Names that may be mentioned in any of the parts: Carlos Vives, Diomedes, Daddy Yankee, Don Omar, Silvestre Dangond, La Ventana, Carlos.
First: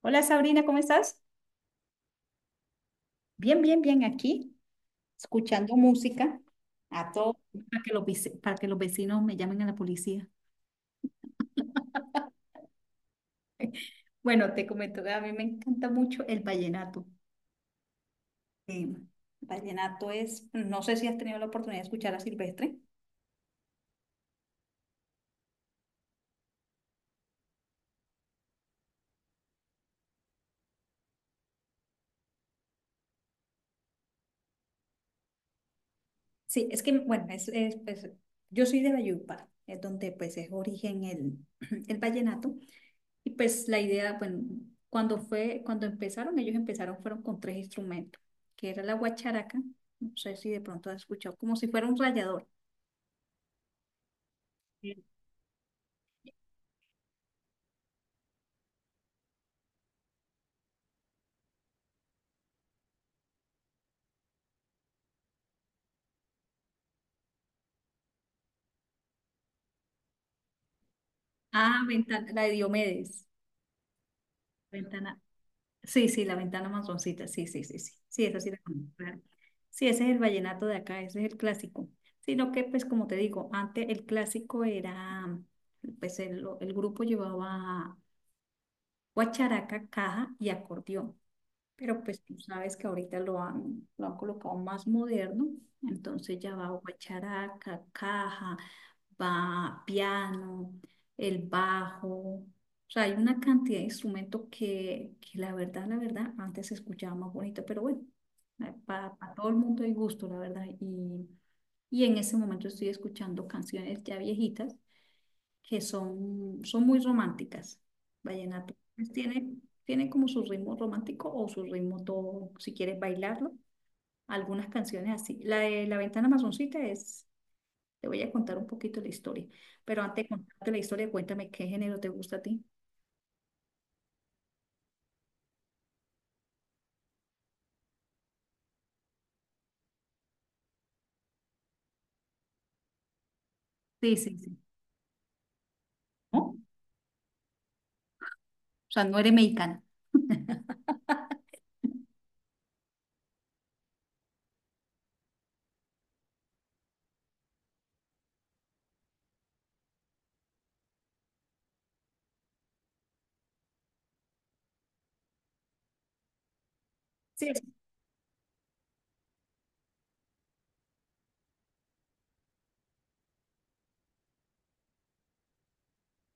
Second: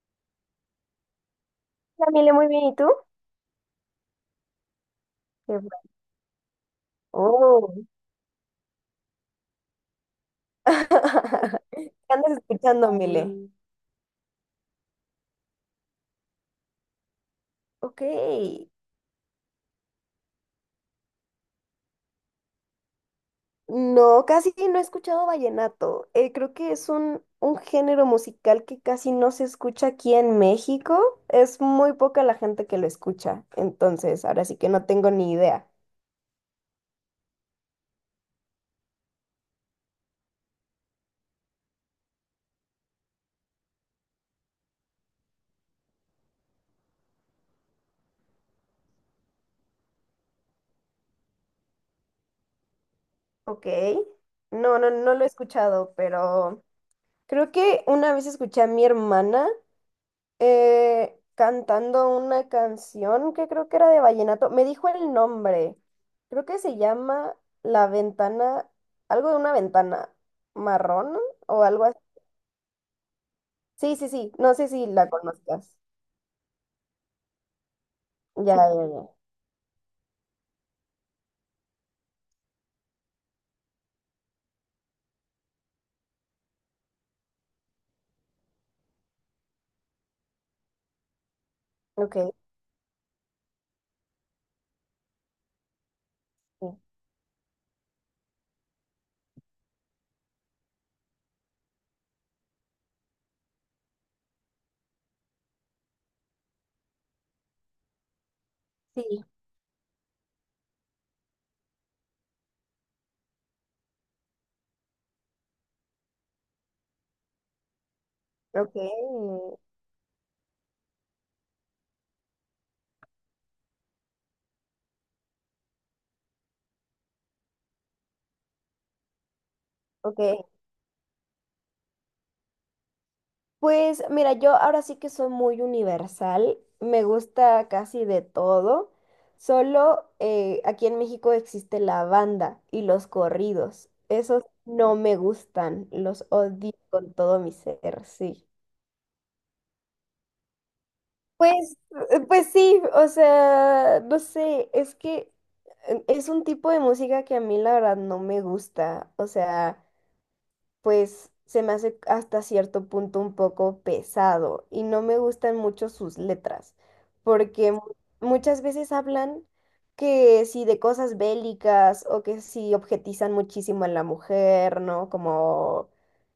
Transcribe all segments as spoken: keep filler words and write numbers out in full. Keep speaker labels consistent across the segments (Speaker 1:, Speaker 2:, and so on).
Speaker 1: Hola Sabrina, ¿cómo estás?
Speaker 2: Hola, Mile, muy bien, ¿y tú?
Speaker 1: Bien, bien, bien aquí,
Speaker 2: Qué
Speaker 1: escuchando
Speaker 2: bu-
Speaker 1: música a todo.
Speaker 2: Oh.
Speaker 1: Para que los, vici- para que los vecinos me llamen a la policía.
Speaker 2: ¿Qué andas escuchando, Mile? Mm.
Speaker 1: Bueno, te comento que a mí me encanta mucho el vallenato.
Speaker 2: Ok.
Speaker 1: Eh, Vallenato es, no sé si has tenido la oportunidad de escuchar a Silvestre.
Speaker 2: No, casi no he escuchado vallenato. Eh, creo que es un, un género musical que casi no se escucha aquí en México. Es muy poca la gente que lo escucha. Entonces, ahora sí que no tengo ni idea.
Speaker 1: Sí, es que, bueno, es, es, pues, yo soy de Valledupar, es donde pues es origen el, el vallenato. Y pues la idea, bueno, cuando fue, cuando empezaron, ellos empezaron, fueron con tres instrumentos, que era la guacharaca, no sé si de pronto has escuchado, como si fuera un rallador.
Speaker 2: Ok. No, no,
Speaker 1: Sí.
Speaker 2: no lo he escuchado, pero creo que una vez escuché a mi hermana. eh, cantando una canción que creo que era de vallenato. Me dijo el nombre. Creo que se llama La Ventana, algo de una ventana marrón o
Speaker 1: Ah,
Speaker 2: algo así.
Speaker 1: ventana, la de Diomedes,
Speaker 2: Sí, sí, sí. No sé si la
Speaker 1: ventana,
Speaker 2: conozcas.
Speaker 1: sí, sí, la ventana masoncita, sí, sí, sí, sí, sí, esa sí
Speaker 2: Ya,
Speaker 1: la
Speaker 2: ya,
Speaker 1: conozco,
Speaker 2: ya.
Speaker 1: claro. Sí, ese es el vallenato de acá, ese es el clásico. Sino que, pues como te digo, antes el clásico era, pues el, el grupo llevaba guacharaca, caja y acordeón. Pero
Speaker 2: Ok.
Speaker 1: pues tú sabes que ahorita lo han, lo han colocado más moderno, entonces ya
Speaker 2: Sí,
Speaker 1: va guacharaca, caja, va piano, el bajo, o sea, hay una cantidad de instrumentos que, que la verdad, la verdad, antes se escuchaba más bonito, pero bueno, eh, para,
Speaker 2: sí,
Speaker 1: para todo el mundo hay gusto, la verdad, y, y en ese momento estoy escuchando canciones ya viejitas que son, son muy románticas. Vallenato.
Speaker 2: ok.
Speaker 1: Pues tiene, tiene como su ritmo romántico o su ritmo todo, si quieres bailarlo. Algunas canciones así. La de La Ventana Masoncita es, te voy a contar un poquito la historia, pero antes de
Speaker 2: Ok.
Speaker 1: contarte la historia, cuéntame qué género te gusta a ti.
Speaker 2: Pues mira, yo ahora sí que soy muy universal, me gusta casi de todo, solo eh, aquí en México existe la banda y los corridos,
Speaker 1: Sí, sí,
Speaker 2: esos
Speaker 1: sí.
Speaker 2: no me gustan, los
Speaker 1: ¿No? O
Speaker 2: odio con todo mi ser, sí.
Speaker 1: sea, no eres mexicana.
Speaker 2: Pues, eh, pues sí, o sea, no sé, es que eh, es un tipo de música que a mí la verdad no me gusta, o sea, pues se me hace hasta cierto punto un poco pesado y no me gustan mucho sus letras,
Speaker 1: Sí,
Speaker 2: porque mu- muchas veces hablan que si de cosas bélicas o que si objetizan muchísimo a la mujer, ¿no? Como,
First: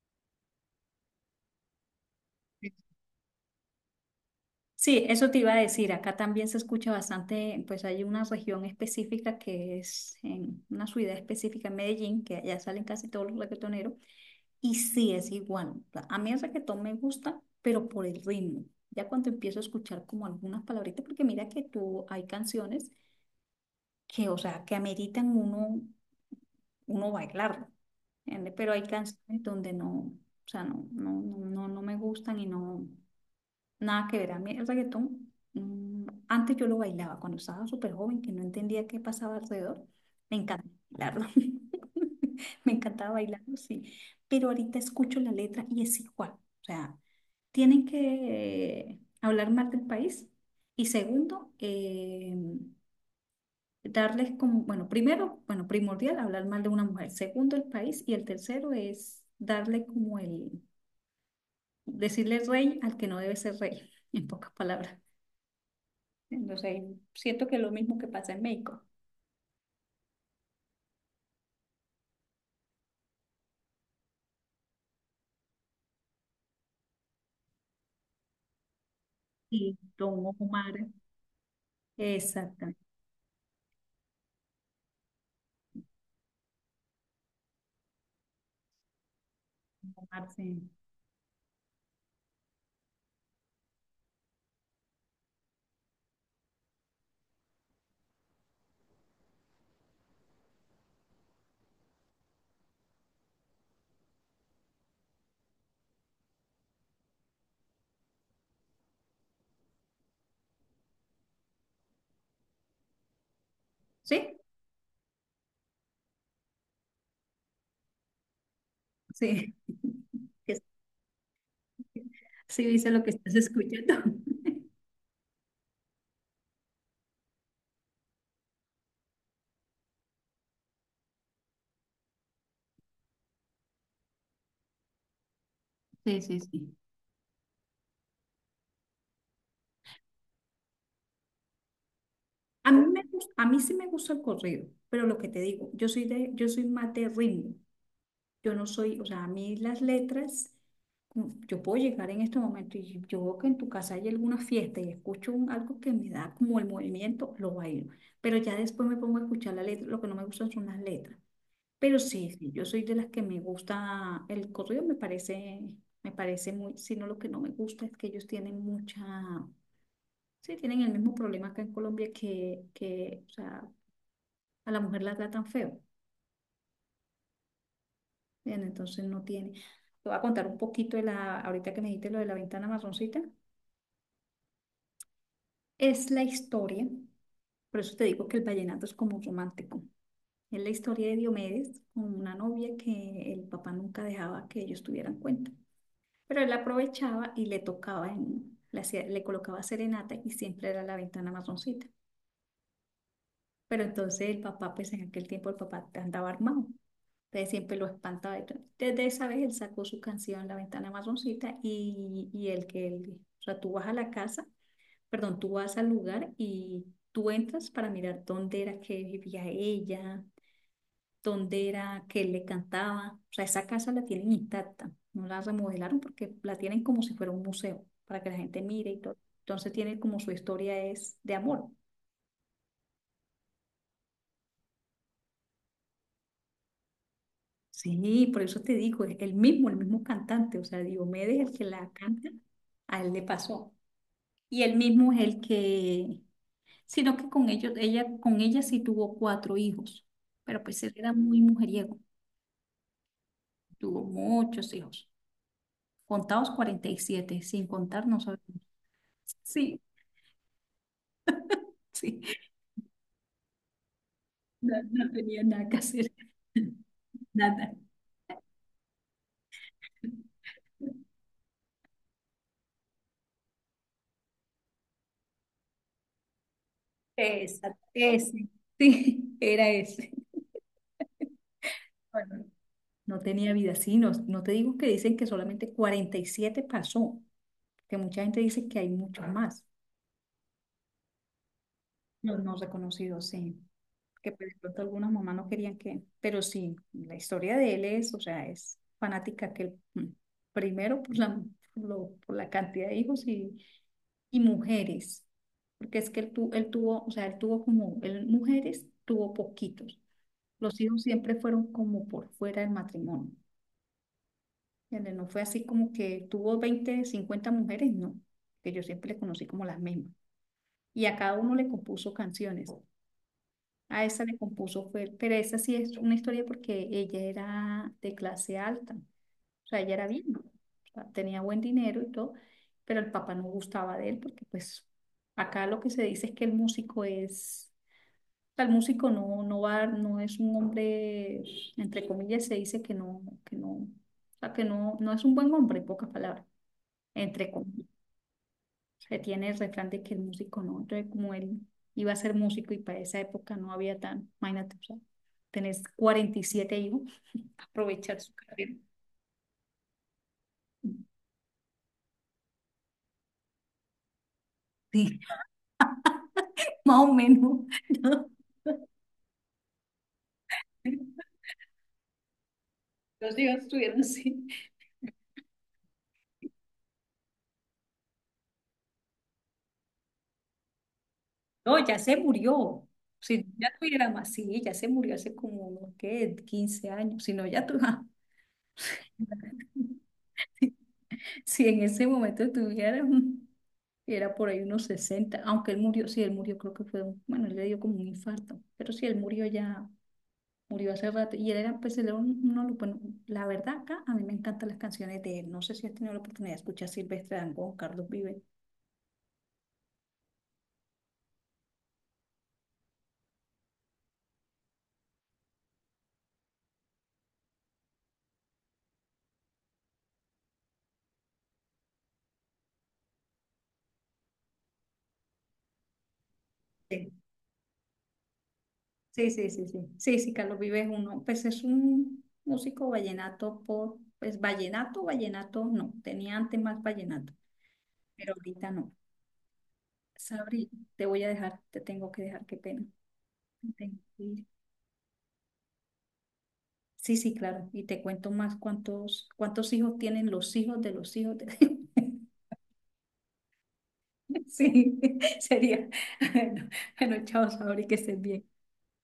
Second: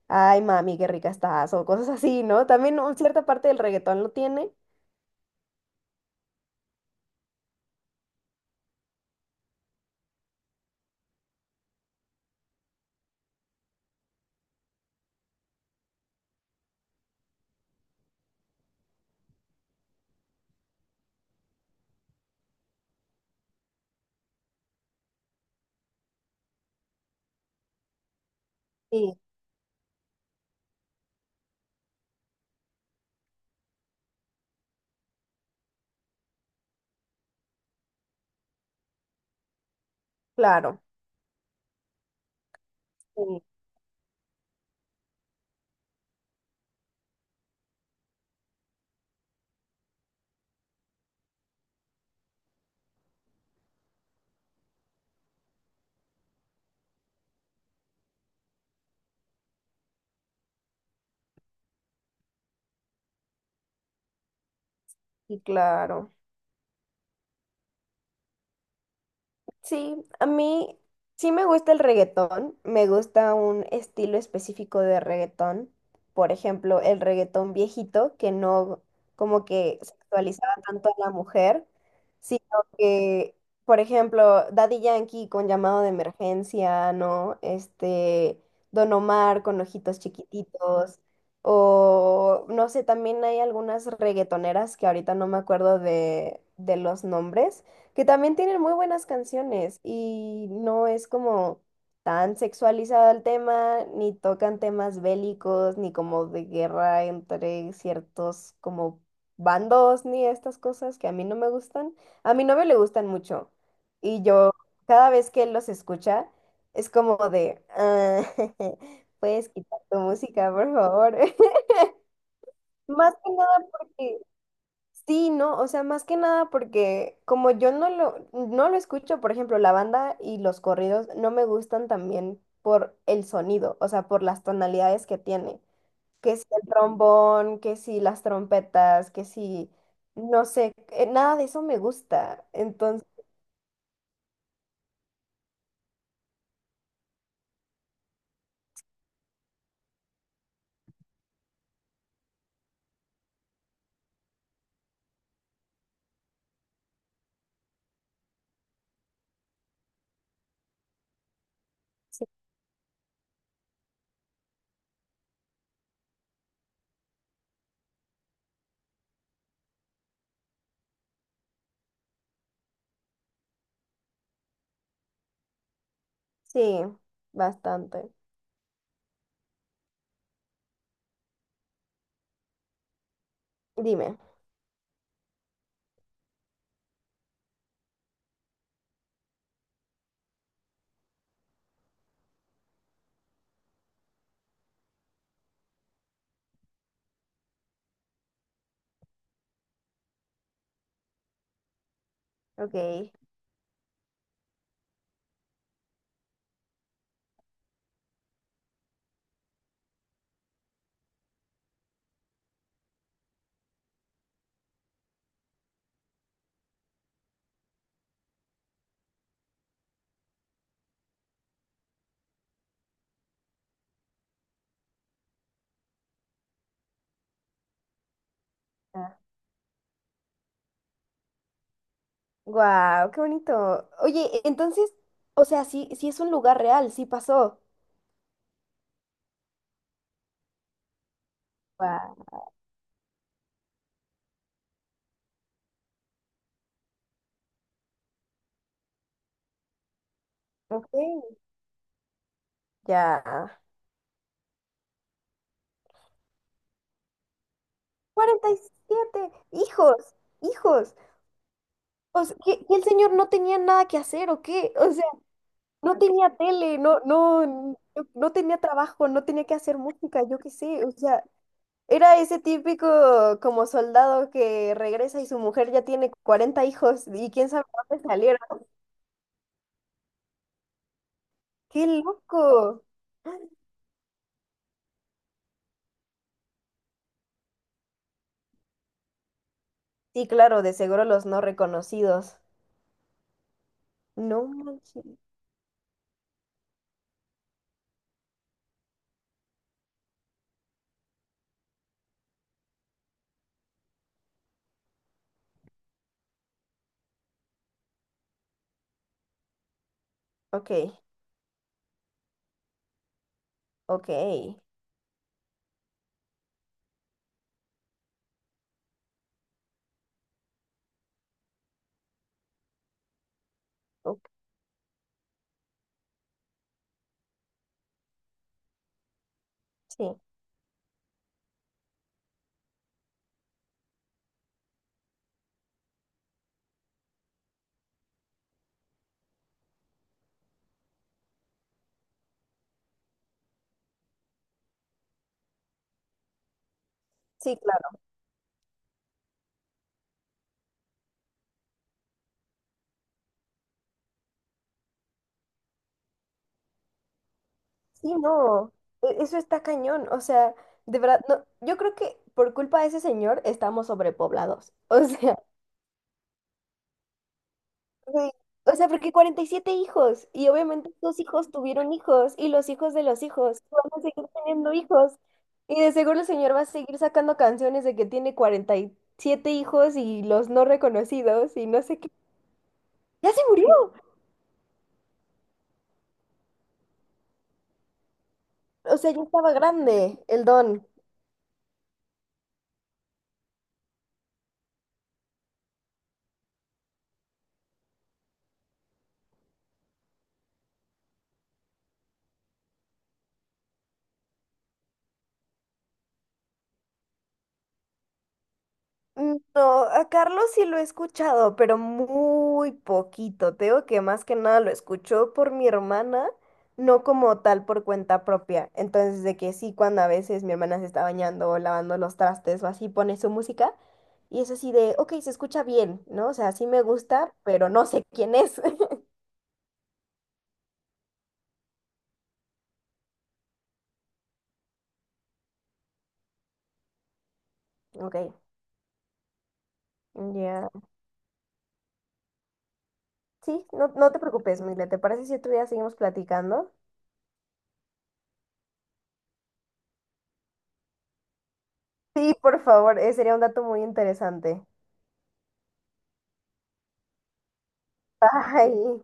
Speaker 2: ay, mami, qué rica estás o cosas así, ¿no? También un- cierta parte del reggaetón lo tiene.
Speaker 1: sí, eso te iba a decir. Acá también se escucha bastante, pues hay una región específica que es en una ciudad específica en Medellín, que allá salen casi todos los reggaetoneros. Y sí, es igual. O sea, a mí el reggaetón me gusta, pero por el ritmo. Ya cuando empiezo a escuchar como algunas palabritas, porque mira que tú hay canciones que, o sea, que ameritan uno, uno bailarlo, ¿entiende? Pero hay
Speaker 2: Sí,
Speaker 1: canciones donde no, o sea, no, no, no, no, no me gustan y no. Nada que ver. A mí el reggaetón, mm, antes yo lo bailaba cuando estaba súper joven, que no entendía qué pasaba alrededor. Me encanta
Speaker 2: claro,
Speaker 1: bailarlo. Me encantaba
Speaker 2: sí.
Speaker 1: bailarlo, sí. Pero ahorita escucho la letra y es igual. O sea, tienen que hablar más del país y segundo, eh, darles como, bueno, primero, bueno, primordial, hablar mal de una mujer. Segundo, el país. Y el tercero es darle como el, decirle rey al que no debe ser rey, en pocas palabras.
Speaker 2: Sí, claro.
Speaker 1: Entonces, siento que es lo mismo que pasa en México.
Speaker 2: Sí, a mí sí me gusta el reggaetón, me gusta un estilo específico de reggaetón, por ejemplo, el reggaetón viejito, que no como
Speaker 1: Y
Speaker 2: que
Speaker 1: tomo
Speaker 2: sexualizaba
Speaker 1: fumar.
Speaker 2: tanto a la mujer, sino
Speaker 1: Exactamente.
Speaker 2: que, por ejemplo, Daddy Yankee con Llamado de Emergencia, ¿no? Este, Don Omar con Ojitos
Speaker 1: Fumar, sí.
Speaker 2: Chiquititos, o no sé, también hay algunas reggaetoneras que ahorita no me acuerdo de, de los nombres, que también tienen muy buenas canciones y no es como tan sexualizado el tema, ni tocan temas bélicos, ni como de guerra entre ciertos como bandos, ni estas cosas que a mí no me gustan. A mi novio le gustan mucho y
Speaker 1: Sí,
Speaker 2: yo cada vez que él los escucha es como de, "Ah, puedes
Speaker 1: sí.
Speaker 2: quitar tu música,
Speaker 1: Es-
Speaker 2: por favor."
Speaker 1: Sí sí dice lo que
Speaker 2: Más que
Speaker 1: estás
Speaker 2: nada
Speaker 1: escuchando.
Speaker 2: porque... Sí, no, o sea, más que nada porque, como yo no lo, no lo, escucho, por ejemplo, la banda y los corridos no me gustan también por el sonido, o sea, por las tonalidades que tiene,
Speaker 1: Sí,
Speaker 2: que
Speaker 1: sí,
Speaker 2: si el
Speaker 1: sí.
Speaker 2: trombón, que si las trompetas, que si, no sé, eh, nada de eso me gusta,
Speaker 1: A mí me
Speaker 2: entonces,
Speaker 1: gus- a mí sí me gusta el corrido, pero lo que te digo, yo soy de, yo soy más de ritmo. Yo no soy, o sea, a mí las letras, mm, yo puedo llegar en este momento y yo veo que en tu casa hay alguna fiesta y escucho un- algo que me da como el movimiento, lo bailo. Pero ya después me pongo a escuchar la letra, lo que no me gustan son las letras. Pero sí, sí, yo soy de las que me gusta, el corrido me parece, me parece, muy, sino lo que no me gusta es que ellos tienen mucha, sí, tienen el mismo problema acá en Colombia que, que, o sea, a la mujer la tratan feo.
Speaker 2: sí, bastante.
Speaker 1: Bien, entonces no tiene. Te voy a contar un poquito de la, ahorita que me dijiste lo de la ventana marroncita.
Speaker 2: Dime,
Speaker 1: Es la historia, por eso te digo que el vallenato es como romántico. Es la historia de Diomedes con una novia que el papá nunca dejaba que ellos tuvieran cuenta. Pero él aprovechaba y le tocaba, en, le, hacía- le colocaba serenata y siempre era la ventana marroncita.
Speaker 2: ok.
Speaker 1: Pero entonces el papá, pues en aquel tiempo el papá andaba armado. Entonces siempre lo espantaba y todo. Desde esa vez él sacó su canción La Ventana Marroncita y, y el que él, o sea, tú vas a la casa, perdón, tú vas al lugar y tú entras para mirar dónde era que vivía ella, dónde era que él le cantaba. O sea, esa casa la tienen intacta, no la remodelaron porque la tienen como si fuera un museo para que la gente mire y todo. Entonces tiene como su historia es de amor.
Speaker 2: Wow, qué bonito. Oye, entonces, o sea, sí, sí es un lugar real, sí pasó.
Speaker 1: Sí, por eso te digo, es el mismo, el mismo cantante, o sea, Diomedes, el que la canta,
Speaker 2: Wow.
Speaker 1: a él le pasó. Y él mismo es el que, sino que con ellos, ella, con ella sí tuvo cuatro hijos, pero pues
Speaker 2: Ok.
Speaker 1: él era muy mujeriego,
Speaker 2: Ya.
Speaker 1: tuvo muchos hijos, contados cuarenta y siete sin contar no
Speaker 2: cuarenta y
Speaker 1: sabemos.
Speaker 2: siete
Speaker 1: Sí,
Speaker 2: hijos, hijos.
Speaker 1: sí,
Speaker 2: O sea, que, que el señor no tenía nada que hacer, ¿o qué?
Speaker 1: no,
Speaker 2: O sea,
Speaker 1: no tenía nada que
Speaker 2: no
Speaker 1: hacer,
Speaker 2: tenía tele, no,
Speaker 1: nada.
Speaker 2: no, no tenía trabajo, no tenía que hacer música, yo qué sé. O sea, era ese típico como soldado que regresa y su mujer ya tiene cuarenta hijos y quién sabe
Speaker 1: Exacto,
Speaker 2: dónde salieron.
Speaker 1: ese, sí, era ese.
Speaker 2: ¡Qué
Speaker 1: Bueno,
Speaker 2: loco!
Speaker 1: no tenía vida, sí, no, no te digo que dicen que solamente cuarenta y siete pasó, que mucha gente dice que hay muchos más,
Speaker 2: Sí, claro, de seguro los no reconocidos.
Speaker 1: los no reconocidos, sí. Que
Speaker 2: No
Speaker 1: pues, de pronto
Speaker 2: manches.
Speaker 1: algunas mamás no querían que, pero sí, la historia de él es, o sea, es fanática que él, mm, primero por la, por lo- por la cantidad de hijos y, y mujeres, porque es que él, tu- él tuvo, o sea, él tuvo como, él mujeres tuvo poquitos,
Speaker 2: Ok,
Speaker 1: los hijos siempre fueron como por fuera del matrimonio,
Speaker 2: ok,
Speaker 1: ¿entiendes? No fue así como que tuvo veinte cincuenta mujeres, no, que yo siempre le conocí como las mismas, y a cada uno le compuso canciones. A
Speaker 2: ok,
Speaker 1: esa le compuso, fue, pero esa sí es una historia porque ella era de clase alta, o sea, ella era
Speaker 2: sí,
Speaker 1: bien, ¿no? O sea, tenía buen dinero y todo, pero el papá no gustaba de él porque pues acá lo que se dice es que el músico es, o sea, el músico no, no va, no es un hombre, entre comillas se dice que no, que no, o sea, que no, no es un buen hombre, en pocas palabras, entre
Speaker 2: sí,
Speaker 1: comillas.
Speaker 2: claro.
Speaker 1: Se tiene el refrán de que el músico no, entonces como él iba a ser músico y para esa época no había tan, imagínate, o sea, tenés cuarenta y siete hijos,
Speaker 2: Sí,
Speaker 1: aprovechar su
Speaker 2: no,
Speaker 1: carrera.
Speaker 2: e- eso está cañón. O sea, de verdad, no, yo creo que por culpa de ese señor estamos sobrepoblados. O
Speaker 1: Sí,
Speaker 2: sea,
Speaker 1: más o menos.
Speaker 2: sí.
Speaker 1: ¿No?
Speaker 2: O sea, porque cuarenta y siete hijos y obviamente sus hijos tuvieron hijos y los hijos de los
Speaker 1: Los hijos
Speaker 2: hijos van
Speaker 1: estuvieron
Speaker 2: a seguir
Speaker 1: así.
Speaker 2: teniendo hijos. Y de seguro el señor va a seguir sacando canciones de que tiene cuarenta y siete hijos y los no reconocidos y
Speaker 1: No,
Speaker 2: no
Speaker 1: ya
Speaker 2: sé qué.
Speaker 1: se murió.
Speaker 2: Ya
Speaker 1: Si
Speaker 2: se
Speaker 1: no, ya
Speaker 2: murió.
Speaker 1: tuviera más, sí, ya se murió hace como, no ¿qué? quince años. Si no, ya tú,
Speaker 2: O sea, ya estaba grande el don.
Speaker 1: si en ese momento tuviera, mm, era por ahí unos sesenta aunque él murió, sí, él murió, creo que fue, un- bueno, él le dio como un infarto, pero sí, él murió ya. Murió hace rato y él era, pues, él era un- uno, de los buenos. La verdad acá, a mí me encantan las canciones de él. No sé si has tenido la oportunidad de escuchar Silvestre Dangond, Carlos Vives.
Speaker 2: Mm, no, a Carlos sí lo he escuchado, pero muy poquito. Te digo que más que nada lo escucho por mi hermana, no como tal por cuenta propia. Entonces, de que sí, cuando a veces mi hermana se está bañando o lavando los trastes o así, pone su música y es así de, ok, se escucha bien, ¿no? O sea, sí me
Speaker 1: Sí,
Speaker 2: gusta, pero no sé quién es.
Speaker 1: sí, sí, sí, sí. Sí, sí, Carlos Vives es uno, pues es un músico vallenato por, pues vallenato, vallenato no, tenía antes más vallenato,
Speaker 2: Ok,
Speaker 1: pero ahorita no. Sabri,
Speaker 2: ya.
Speaker 1: te voy a dejar, te tengo que dejar, qué pena.
Speaker 2: Sí, no,
Speaker 1: Tengo
Speaker 2: no te
Speaker 1: que ir.
Speaker 2: preocupes, Mile. ¿Te parece si otro día seguimos platicando?
Speaker 1: Sí, sí, claro, y te cuento más cuántos, cuántos hijos tienen los hijos de los hijos de...
Speaker 2: Sí, por favor, eh, sería un dato muy interesante.
Speaker 1: Sí, sería. Bueno, bueno, chao, Sabri, que estés bien.
Speaker 2: Bye.